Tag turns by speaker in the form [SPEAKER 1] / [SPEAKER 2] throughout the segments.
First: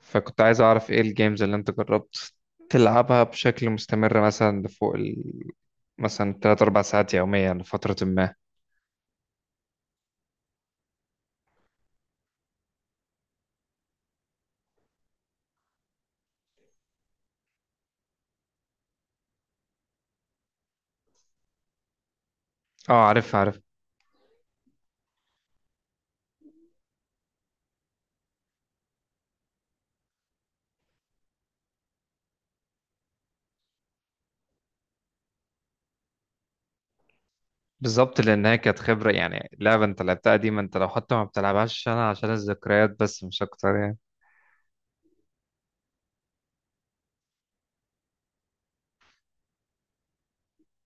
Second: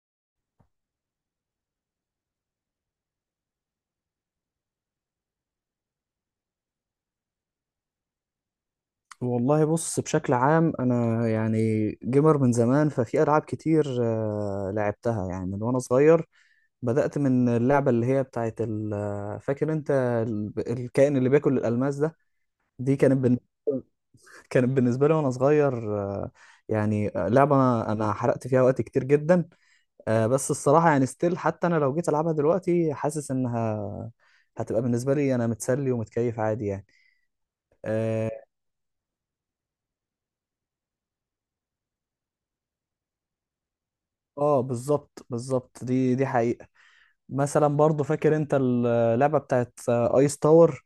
[SPEAKER 1] فكنت عايز أعرف إيه الجيمز اللي أنت جربت تلعبها بشكل مستمر، مثلا لفوق مثلا تلات أربع ساعات يوميا لفترة ما.
[SPEAKER 2] والله بص، بشكل عام انا يعني جيمر من زمان، ففي العاب كتير لعبتها يعني من وانا صغير. بدأت من اللعبة اللي هي بتاعت فاكر انت الكائن اللي بياكل الألماس ده.
[SPEAKER 1] أه،
[SPEAKER 2] دي كانت
[SPEAKER 1] عارف
[SPEAKER 2] بالنسبة
[SPEAKER 1] عارف.
[SPEAKER 2] كانت بالنسبة لي وأنا صغير، يعني لعبة أنا حرقت فيها وقت كتير جدا. بس الصراحة يعني ستيل، حتى أنا لو جيت ألعبها دلوقتي حاسس إنها هتبقى بالنسبة لي أنا متسلي ومتكيف عادي يعني.
[SPEAKER 1] بالظبط،
[SPEAKER 2] آه
[SPEAKER 1] لأن هي كانت خبرة. يعني لعبة أنت لعبتها دي، ما أنت لو حتى ما بتلعبهاش عشان الذكريات، بس مش أكتر يعني.
[SPEAKER 2] بالظبط بالظبط، دي حقيقة. مثلا برضو فاكر انت اللعبه بتاعت ايس تاور،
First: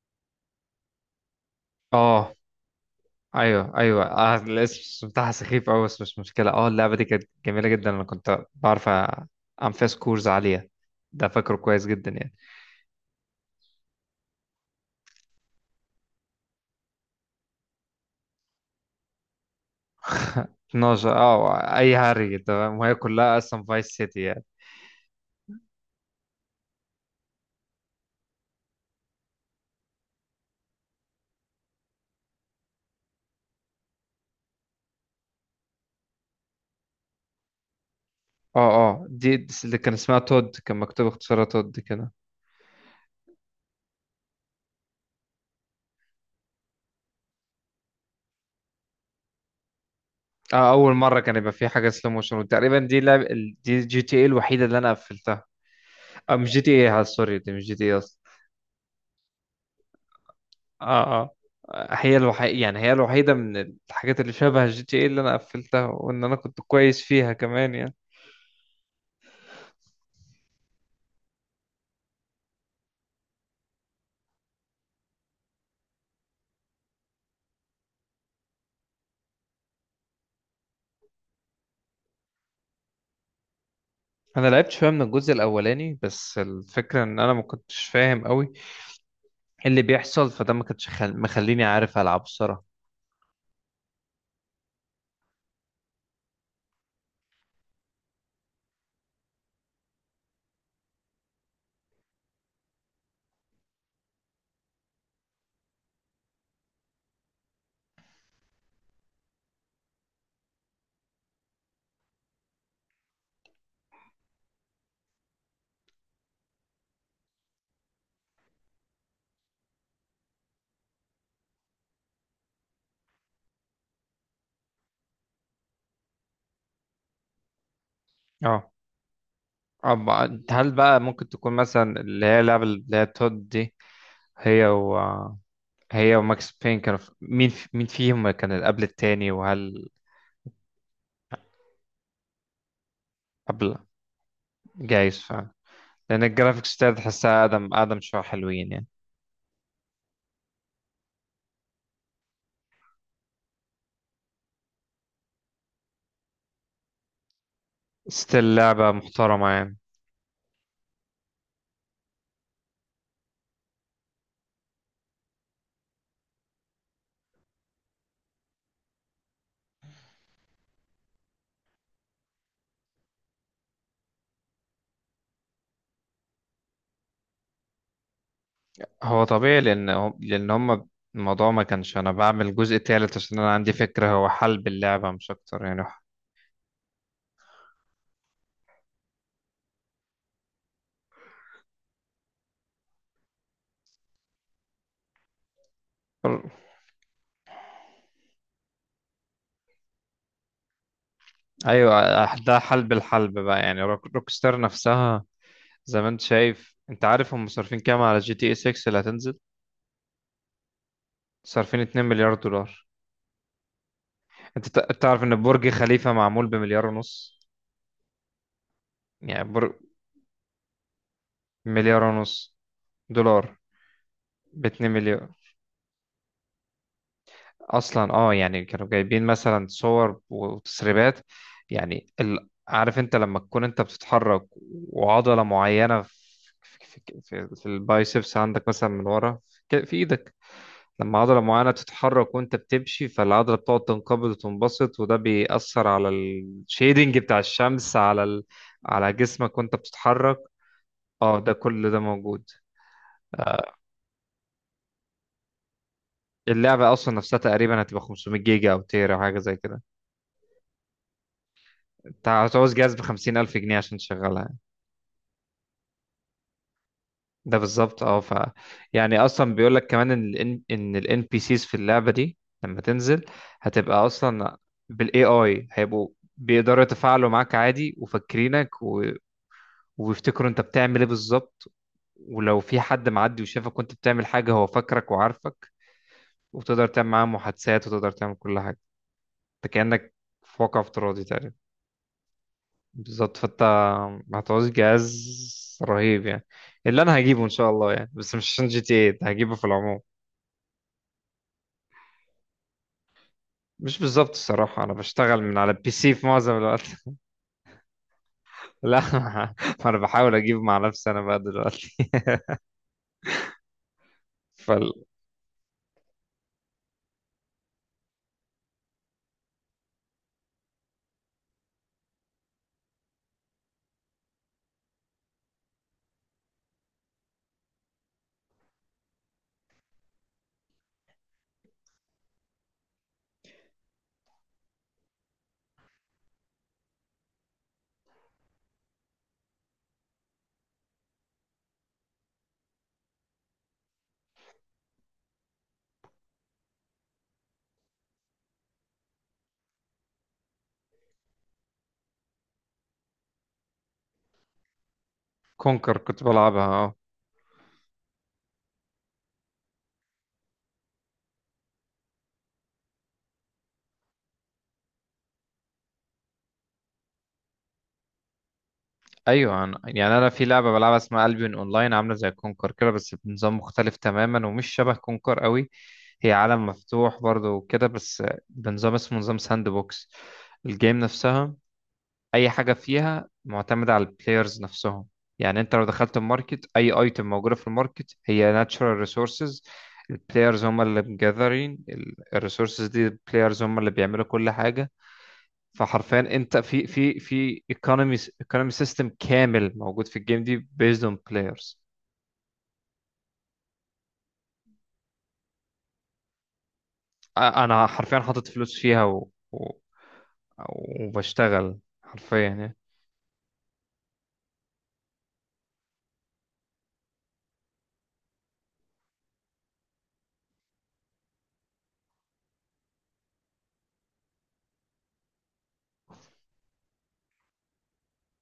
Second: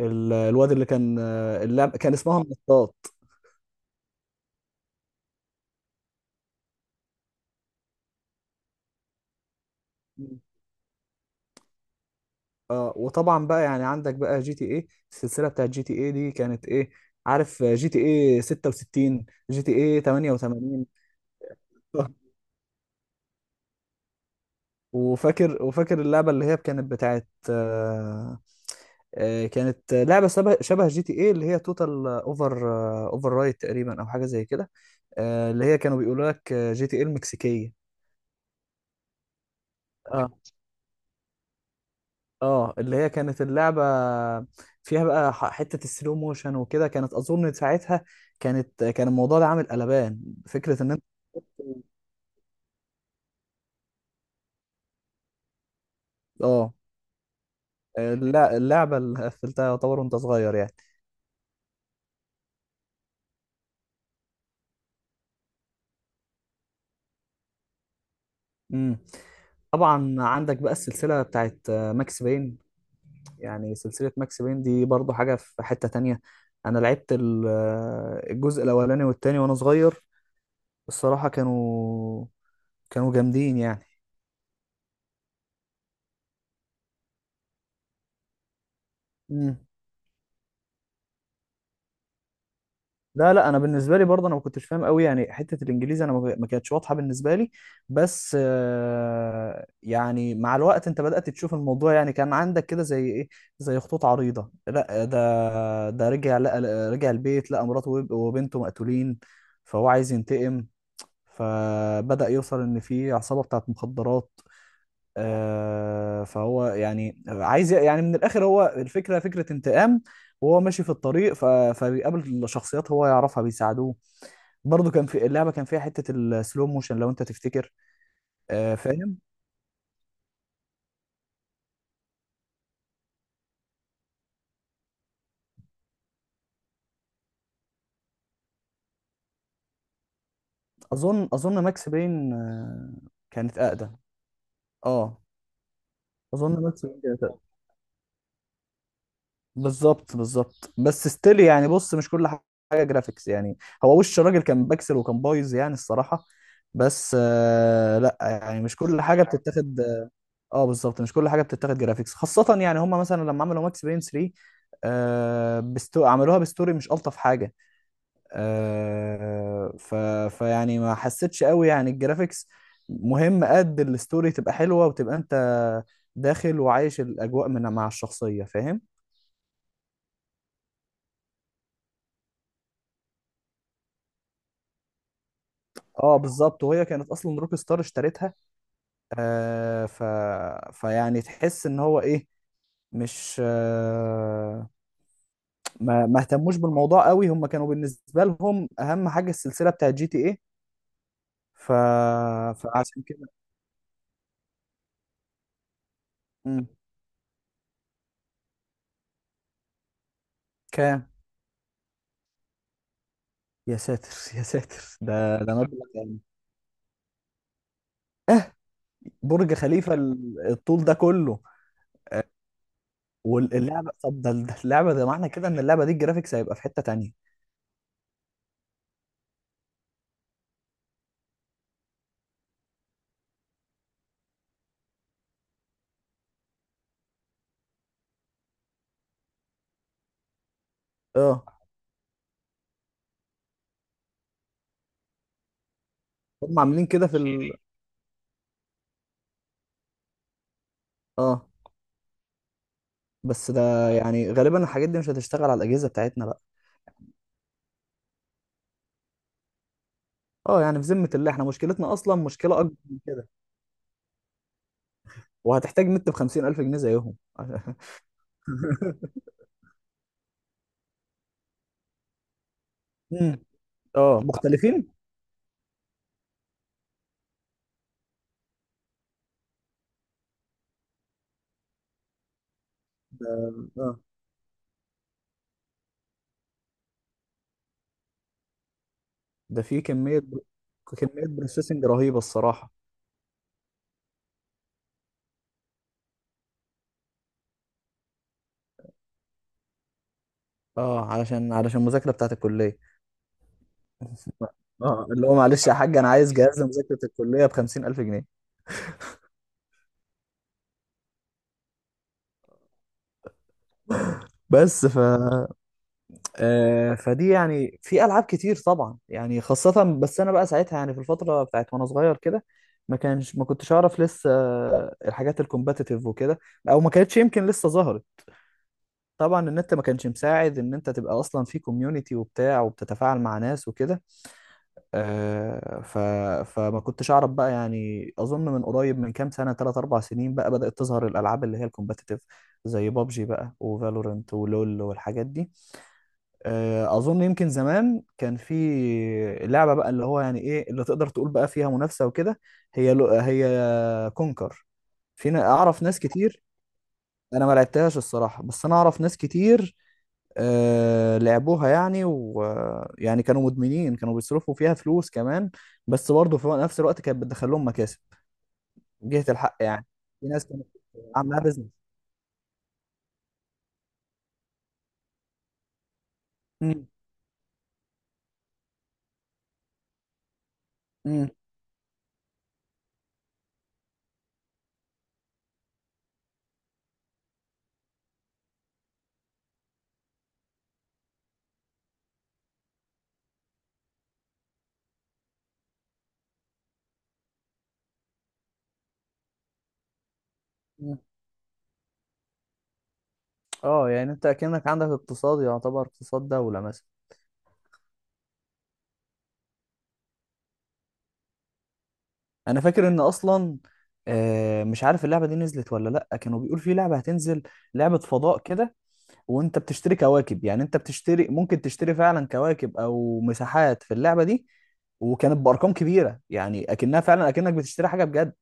[SPEAKER 2] الواد اللي كان اللعبه كان
[SPEAKER 1] أه،
[SPEAKER 2] اسمها النطاط.
[SPEAKER 1] أيوه أيوه. الاسم بتاعها سخيف أوي، بس مش مشكلة. أه، اللعبة دي كانت جميلة جدا. أنا كنت بعرف أعمل فيها سكورز عالية. ده فاكره كويس جدا يعني.
[SPEAKER 2] اه، وطبعا بقى يعني عندك بقى جي تي ايه، السلسله بتاعت جي تي ايه دي كانت ايه، عارف؟ جي تي ايه 66، جي تي ايه 88.
[SPEAKER 1] 12، اه اي هري، تمام، وهي كلها اصلا فايس سيتي.
[SPEAKER 2] وفاكر اللعبه اللي هي كانت بتاعت كانت لعبه شبه شبه جي تي ايه، اللي هي توتال اوفر رايت تقريبا او حاجه زي كده، اللي هي كانوا بيقولوا لك جي تي ايه المكسيكيه.
[SPEAKER 1] اه اه، دي اللي كان اسمها
[SPEAKER 2] اه،
[SPEAKER 1] تود، كان مكتوب اختصارها تود كده.
[SPEAKER 2] اه، اللي هي كانت اللعبة فيها بقى حتة السلو موشن وكده، كانت أظن ساعتها كان الموضوع ده عامل قلبان،
[SPEAKER 1] اه،
[SPEAKER 2] فكرة إن
[SPEAKER 1] اول
[SPEAKER 2] أنت...
[SPEAKER 1] مره كان يبقى في حاجه سلو موشن، وتقريبا دي GTA الوحيده اللي انا قفلتها. اه، مش جي
[SPEAKER 2] اه،
[SPEAKER 1] تي اي سوري، دي مش GTA اصلا.
[SPEAKER 2] اللعبة اللي قفلتها يعتبر وأنت صغير يعني.
[SPEAKER 1] اه اه، هي الوحيده، يعني هي الوحيده من الحاجات اللي شبه GTA اللي انا قفلتها، وان انا كنت كويس فيها كمان يعني.
[SPEAKER 2] امم طبعا، عندك بقى السلسلة بتاعت ماكس بين، يعني سلسلة ماكس بين دي برضو حاجة في حتة تانية. أنا لعبت الجزء الأولاني والتاني وأنا صغير، الصراحة كانوا جامدين يعني.
[SPEAKER 1] انا لعبت شويه من الجزء الاولاني، بس الفكره ان انا ما كنتش فاهم قوي
[SPEAKER 2] إمم.
[SPEAKER 1] إيه اللي بيحصل، فده ما كانش مخليني عارف العب الصراحه.
[SPEAKER 2] لا، لا، انا بالنسبه لي برضه انا ما كنتش فاهم قوي يعني، حته الانجليزي انا ما كانتش واضحه بالنسبه لي. بس يعني مع الوقت انت بدات تشوف الموضوع، يعني كان عندك كده زي ايه، زي خطوط عريضه. لا، ده رجع، لقى رجع البيت، لقى مراته وبنته مقتولين، فهو عايز ينتقم، فبدا يوصل ان في عصابه بتاعت مخدرات. فهو يعني عايز، يعني من الاخر هو فكره انتقام. وهو ماشي في الطريق فبيقابل شخصيات هو يعرفها بيساعدوه. برضو كان في اللعبه، كان فيها حته السلو موشن لو انت تفتكر.
[SPEAKER 1] اه،
[SPEAKER 2] فاهم.
[SPEAKER 1] أب... هل بقى ممكن تكون مثلا اللي هي اللعبة اللي هي تود دي، هي و هي وماكس بين، كانوا مين فيهم كان اللي قبل التاني، وهل
[SPEAKER 2] اظن ماكس بين كانت
[SPEAKER 1] قبل.
[SPEAKER 2] اقدم.
[SPEAKER 1] جايز
[SPEAKER 2] اه،
[SPEAKER 1] فعلا، لأن
[SPEAKER 2] اظن
[SPEAKER 1] الجرافيكس
[SPEAKER 2] ماكس
[SPEAKER 1] بتاعت
[SPEAKER 2] بين كانت اقدم.
[SPEAKER 1] تحسها أقدم، أقدم شوية، حلوين يعني.
[SPEAKER 2] بالظبط بالظبط، بس ستيل يعني، بص مش كل حاجه جرافيكس يعني، هو وش الراجل كان بكسل وكان بايظ يعني الصراحه، بس لا،
[SPEAKER 1] ستيل
[SPEAKER 2] يعني مش
[SPEAKER 1] لعبة
[SPEAKER 2] كل حاجه
[SPEAKER 1] محترمة يعني.
[SPEAKER 2] بتتاخد. اه، بالظبط، مش كل حاجه بتتاخد جرافيكس خاصه، يعني هم مثلا لما عملوا ماكس بين 3، عملوها بستوري مش الطف حاجه. آه ف... فيعني ما حسيتش قوي يعني الجرافيكس، مهم قد الستوري تبقى حلوه وتبقى انت داخل وعايش الاجواء من مع الشخصيه، فاهم؟
[SPEAKER 1] هو طبيعي، لأن هم الموضوع ما كانش. أنا بعمل جزء تالت عشان أنا عندي فكرة هو حلب اللعبة، مش أكتر يعني.
[SPEAKER 2] اه، بالظبط، وهي كانت اصلا روك ستار اشترتها، آه ف... فيعني تحس ان هو ايه، مش ما اهتموش بالموضوع قوي، هم كانوا بالنسبه لهم اهم حاجه السلسله بتاعت جي تي ايه، ف...
[SPEAKER 1] ايوه. ده حلب
[SPEAKER 2] فعشان كده.
[SPEAKER 1] الحلب بقى، يعني روك ستار نفسها. زي ما انت
[SPEAKER 2] مم.
[SPEAKER 1] شايف، انت عارف هم صارفين كام على GTA 6 اللي هتنزل.
[SPEAKER 2] كام؟
[SPEAKER 1] صارفين 2 مليار دولار.
[SPEAKER 2] يا ساتر، يا
[SPEAKER 1] انت
[SPEAKER 2] ساتر،
[SPEAKER 1] تعرف ان
[SPEAKER 2] ده
[SPEAKER 1] برج
[SPEAKER 2] مبلغ
[SPEAKER 1] خليفة
[SPEAKER 2] يعني.
[SPEAKER 1] معمول ب1.5 مليار. يعني
[SPEAKER 2] برج خليفه الطول ده كله؟
[SPEAKER 1] 1.5 مليار دولار.
[SPEAKER 2] طب، ده
[SPEAKER 1] ب 2
[SPEAKER 2] اللعبه، ده
[SPEAKER 1] مليار
[SPEAKER 2] معنى كده ان اللعبه دي الجرافيكس هيبقى في حته تانية.
[SPEAKER 1] اصلا. اه، يعني كانوا جايبين مثلا صور وتسريبات. يعني عارف انت لما تكون انت بتتحرك، وعضلة معينة في البايسبس عندك مثلا، من ورا في ايدك. لما عضلة
[SPEAKER 2] اه،
[SPEAKER 1] معينة بتتحرك وانت بتمشي، فالعضلة بتقعد تنقبض وتنبسط، وده بيأثر على
[SPEAKER 2] هم عاملين كده في
[SPEAKER 1] الشيدنج بتاع الشمس على جسمك وانت بتتحرك. اه،
[SPEAKER 2] اه،
[SPEAKER 1] ده كل ده موجود.
[SPEAKER 2] بس
[SPEAKER 1] آه،
[SPEAKER 2] ده يعني غالبا الحاجات دي مش هتشتغل على الاجهزه بتاعتنا بقى.
[SPEAKER 1] اللعبة أصلا نفسها تقريبا هتبقى 500 جيجا أو تيرا أو حاجة زي كده.
[SPEAKER 2] اه، يعني في ذمه الله، احنا مشكلتنا اصلا
[SPEAKER 1] أنت
[SPEAKER 2] مشكله
[SPEAKER 1] هتعوز
[SPEAKER 2] اكبر
[SPEAKER 1] جهاز
[SPEAKER 2] من كده،
[SPEAKER 1] ب50,000 جنيه عشان تشغلها يعني.
[SPEAKER 2] وهتحتاج نت ب 50,000 جنيه زيهم.
[SPEAKER 1] ده بالظبط. أه، يعني أصلا بيقول لك كمان إن ال NPCs في اللعبة دي لما تنزل
[SPEAKER 2] مم.
[SPEAKER 1] هتبقى
[SPEAKER 2] اه،
[SPEAKER 1] أصلا
[SPEAKER 2] مختلفين.
[SPEAKER 1] بال AI، هيبقوا بيقدروا يتفاعلوا معاك عادي وفاكرينك، وبيفتكروا انت بتعمل ايه بالظبط. ولو في حد معدي وشافك وانت
[SPEAKER 2] اه،
[SPEAKER 1] بتعمل حاجة، هو فاكرك وعارفك، وبتقدر تعمل معاه محادثات وتقدر تعمل كل حاجة.
[SPEAKER 2] ده
[SPEAKER 1] انت
[SPEAKER 2] في
[SPEAKER 1] كأنك
[SPEAKER 2] كمية
[SPEAKER 1] في واقع افتراضي
[SPEAKER 2] كمية
[SPEAKER 1] تقريبا.
[SPEAKER 2] بروسيسنج رهيبة الصراحة.
[SPEAKER 1] بالظبط، فانت هتعوز جهاز رهيب يعني. اللي انا هجيبه ان شاء الله يعني، بس مش عشان GTA هجيبه، في العموم.
[SPEAKER 2] اه، علشان المذاكرة بتاعت الكلية.
[SPEAKER 1] مش بالظبط، الصراحة انا
[SPEAKER 2] اه، اللي هو
[SPEAKER 1] بشتغل من
[SPEAKER 2] معلش
[SPEAKER 1] على
[SPEAKER 2] يا
[SPEAKER 1] البي
[SPEAKER 2] حاج، انا
[SPEAKER 1] سي في
[SPEAKER 2] عايز
[SPEAKER 1] معظم
[SPEAKER 2] جهاز
[SPEAKER 1] الوقت.
[SPEAKER 2] لمذاكرة الكلية ب50,000 جنيه.
[SPEAKER 1] لا. انا بحاول اجيب مع نفسي انا بقى دلوقتي.
[SPEAKER 2] بس فدي، يعني في ألعاب كتير طبعا، يعني خاصة، بس أنا بقى ساعتها، يعني في الفترة بتاعت وأنا صغير كده، ما كنتش أعرف لسه الحاجات الكومباتيتيف وكده، أو ما كانتش يمكن لسه ظهرت. طبعا النت ما كانش مساعد ان انت تبقى اصلا في كوميونتي وبتاع وبتتفاعل مع ناس وكده، آه، ف... فما كنتش اعرف بقى يعني، اظن من قريب من كام سنه، 3 4 سنين بقى، بدات تظهر الالعاب اللي هي الكومبتيتيف، زي بابجي بقى وفالورنت ولول والحاجات دي. اظن يمكن زمان كان في لعبه بقى، اللي هو يعني ايه اللي تقدر تقول بقى فيها منافسه وكده، هي كونكر. فينا اعرف
[SPEAKER 1] فالكونكر
[SPEAKER 2] ناس
[SPEAKER 1] كنت
[SPEAKER 2] كتير،
[SPEAKER 1] بلعبها، اه.
[SPEAKER 2] انا ما لعبتهاش الصراحه، بس انا اعرف ناس كتير لعبوها يعني، ويعني كانوا مدمنين، كانوا بيصرفوا فيها فلوس كمان، بس برضه في نفس الوقت كانت بتدخل لهم مكاسب جهة الحق
[SPEAKER 1] ايوه، أنا
[SPEAKER 2] يعني.
[SPEAKER 1] يعني
[SPEAKER 2] في
[SPEAKER 1] انا في
[SPEAKER 2] ناس كانت
[SPEAKER 1] لعبه بلعبها اسمها
[SPEAKER 2] عاملاها
[SPEAKER 1] البيون
[SPEAKER 2] بيزنس.
[SPEAKER 1] اونلاين، عامله زي كونكر كده بس بنظام مختلف تماما، ومش شبه كونكر قوي. هي عالم
[SPEAKER 2] مم،
[SPEAKER 1] مفتوح برضه وكده، بس بنظام اسمه نظام ساند بوكس. الجيم
[SPEAKER 2] مم،
[SPEAKER 1] نفسها، اي حاجه فيها معتمده على البلايرز نفسهم. يعني انت لو دخلت الماركت، اي ايتم موجوده في الماركت هي ناتشورال ريسورسز. البلايرز هم اللي مجذرين الريسورسز دي، البلايرز هم اللي بيعملوا كل حاجه. فحرفيا انت في ايكونومي سيستم كامل موجود في الجيم دي،
[SPEAKER 2] مم.
[SPEAKER 1] بيزد اون بلايرز.
[SPEAKER 2] اه، يعني انت اكنك عندك اقتصاد، يعتبر اقتصاد دولة مثلا.
[SPEAKER 1] انا حرفيا حاطط فلوس فيها وبشتغل حرفيا
[SPEAKER 2] انا
[SPEAKER 1] يعني.
[SPEAKER 2] فاكر ان اصلا مش عارف اللعبة دي نزلت ولا لا، كانوا بيقول في لعبة هتنزل، لعبة فضاء كده، وانت بتشتري كواكب، يعني انت بتشتري ممكن تشتري فعلا كواكب او مساحات في اللعبه دي، وكانت بارقام كبيره، يعني اكنها فعلا اكنك بتشتري حاجه بجد،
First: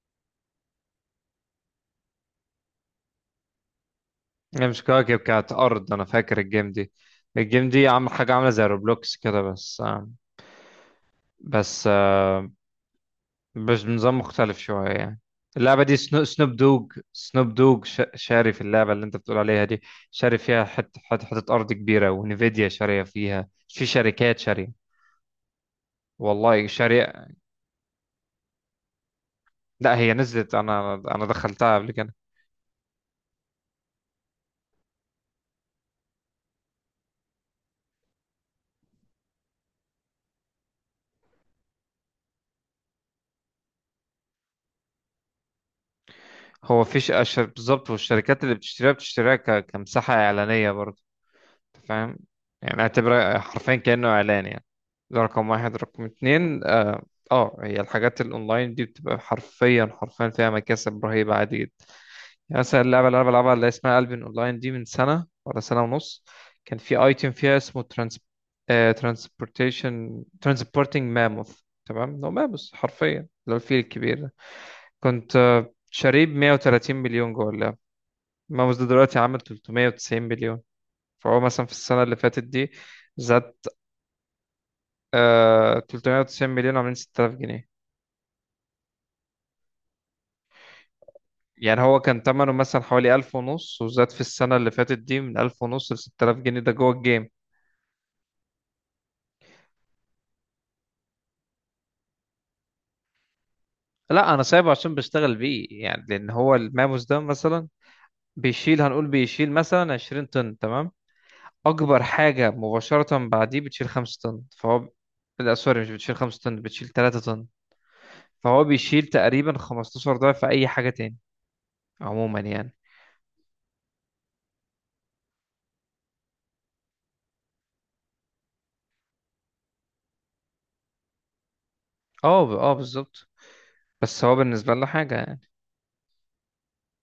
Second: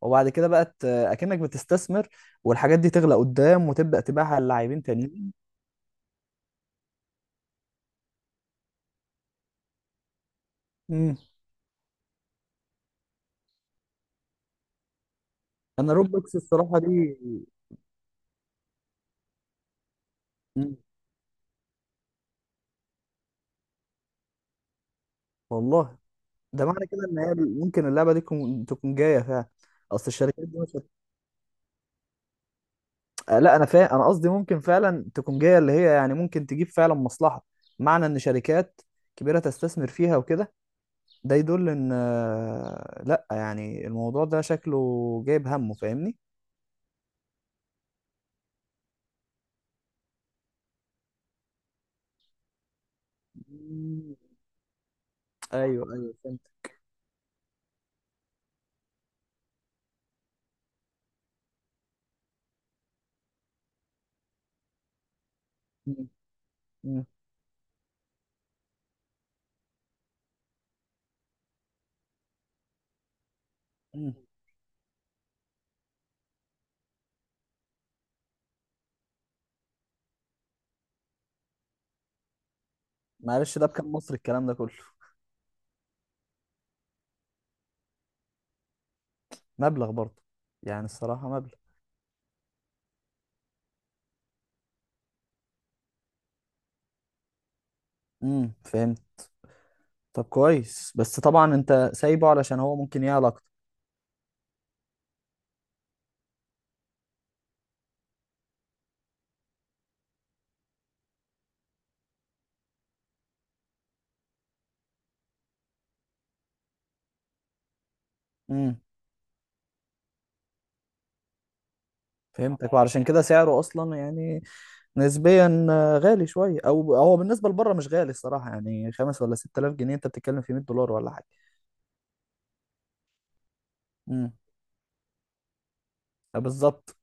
[SPEAKER 2] وبعد كده بقت اكنك بتستثمر، والحاجات دي تغلى قدام وتبدا تبيعها
[SPEAKER 1] هي
[SPEAKER 2] للاعبين
[SPEAKER 1] مش كواكب،
[SPEAKER 2] تانيين.
[SPEAKER 1] كانت أرض، أنا فاكر الجيم دي. الجيم دي عامل حاجة عاملة زي روبلوكس كده،
[SPEAKER 2] امم
[SPEAKER 1] بس آه، بس بنظام مختلف شوية يعني. اللعبة
[SPEAKER 2] انا
[SPEAKER 1] دي سنو
[SPEAKER 2] روبلوكس
[SPEAKER 1] سنوب
[SPEAKER 2] الصراحه
[SPEAKER 1] دوج
[SPEAKER 2] دي.
[SPEAKER 1] سنوب دوج شاري في اللعبة اللي أنت بتقول عليها دي. شاري فيها
[SPEAKER 2] مم.
[SPEAKER 1] حتة أرض كبيرة، ونفيديا شارية فيها، في شركات شارية.
[SPEAKER 2] والله، ده
[SPEAKER 1] والله،
[SPEAKER 2] معنى كده ان
[SPEAKER 1] شركة.
[SPEAKER 2] هي ممكن اللعبه دي تكون جايه فعلا؟
[SPEAKER 1] لا،
[SPEAKER 2] اصل
[SPEAKER 1] هي
[SPEAKER 2] الشركات
[SPEAKER 1] نزلت،
[SPEAKER 2] دي
[SPEAKER 1] انا دخلتها قبل كده.
[SPEAKER 2] لا، انا انا قصدي ممكن فعلا تكون جايه اللي هي، يعني ممكن تجيب فعلا مصلحه، معنى ان شركات كبيره تستثمر فيها وكده، ده يدل ان لا يعني الموضوع ده شكله جايب همه، فاهمني؟
[SPEAKER 1] هو فيش بالظبط، والشركات اللي بتشتريها بتشتريها كمساحة اعلانية برضه. أنت فاهم؟ يعني اعتبرها حرفيا كأنه
[SPEAKER 2] مم.
[SPEAKER 1] اعلان يعني. ده رقم واحد.
[SPEAKER 2] ايوه،
[SPEAKER 1] رقم
[SPEAKER 2] ايوه، فهمت.
[SPEAKER 1] اتنين، اه، هي الحاجات الاونلاين دي بتبقى حرفيا حرفيا فيها مكاسب رهيبة عادي. يعني مثلا اللعبة اللي أنا بلعبها اللي اسمها قلب أونلاين دي، من سنة ولا سنة
[SPEAKER 2] مم.
[SPEAKER 1] ونص كان في
[SPEAKER 2] مم.
[SPEAKER 1] أيتم فيها اسمه ترانس. ترانسبورتنج ماموث. تمام، هو ماموث حرفيا، اللي هو الفيل
[SPEAKER 2] مم.
[SPEAKER 1] الكبير ده. كنت شاريه ب 130 مليون جوه اللعبة. ماموث ده دلوقتي عامل 390 مليون. فهو مثلا في السنة اللي فاتت دي زاد.
[SPEAKER 2] معلش، ده بكام مصري الكلام ده كله؟
[SPEAKER 1] 390 مليون عاملين 6000 جنيه.
[SPEAKER 2] مبلغ برضه، يعني الصراحه مبلغ.
[SPEAKER 1] يعني هو كان تمنه مثلا حوالي 1000 ونص، وزاد في السنة اللي فاتت دي من 1000 ونص ل 6000 جنيه، ده جوه الجيم.
[SPEAKER 2] فهمت. طب كويس، بس طبعا انت سايبه علشان هو ممكن يعلى اكتر.
[SPEAKER 1] لا، انا سايبه عشان بشتغل بيه يعني، لان هو الماموس ده مثلا بيشيل، هنقول بيشيل مثلا 20 طن، تمام، اكبر حاجه مباشره بعديه بتشيل 5 طن. فهو لا سوري، مش بتشيل 5 طن، بتشيل 3 طن. فهو
[SPEAKER 2] امم
[SPEAKER 1] بيشيل تقريبا 15 ضعف اي حاجه تاني، عموما
[SPEAKER 2] فهمتك،
[SPEAKER 1] يعني.
[SPEAKER 2] وعلشان كده سعره اصلا يعني نسبيا غالي شويه، او هو بالنسبه لبره مش غالي الصراحه، يعني خمس ولا 6,000 جنيه انت بتتكلم في 100 دولار ولا حاجه.
[SPEAKER 1] اه، بالظبط. بس
[SPEAKER 2] امم
[SPEAKER 1] هو بالنسبه لنا حاجه يعني.
[SPEAKER 2] بالظبط.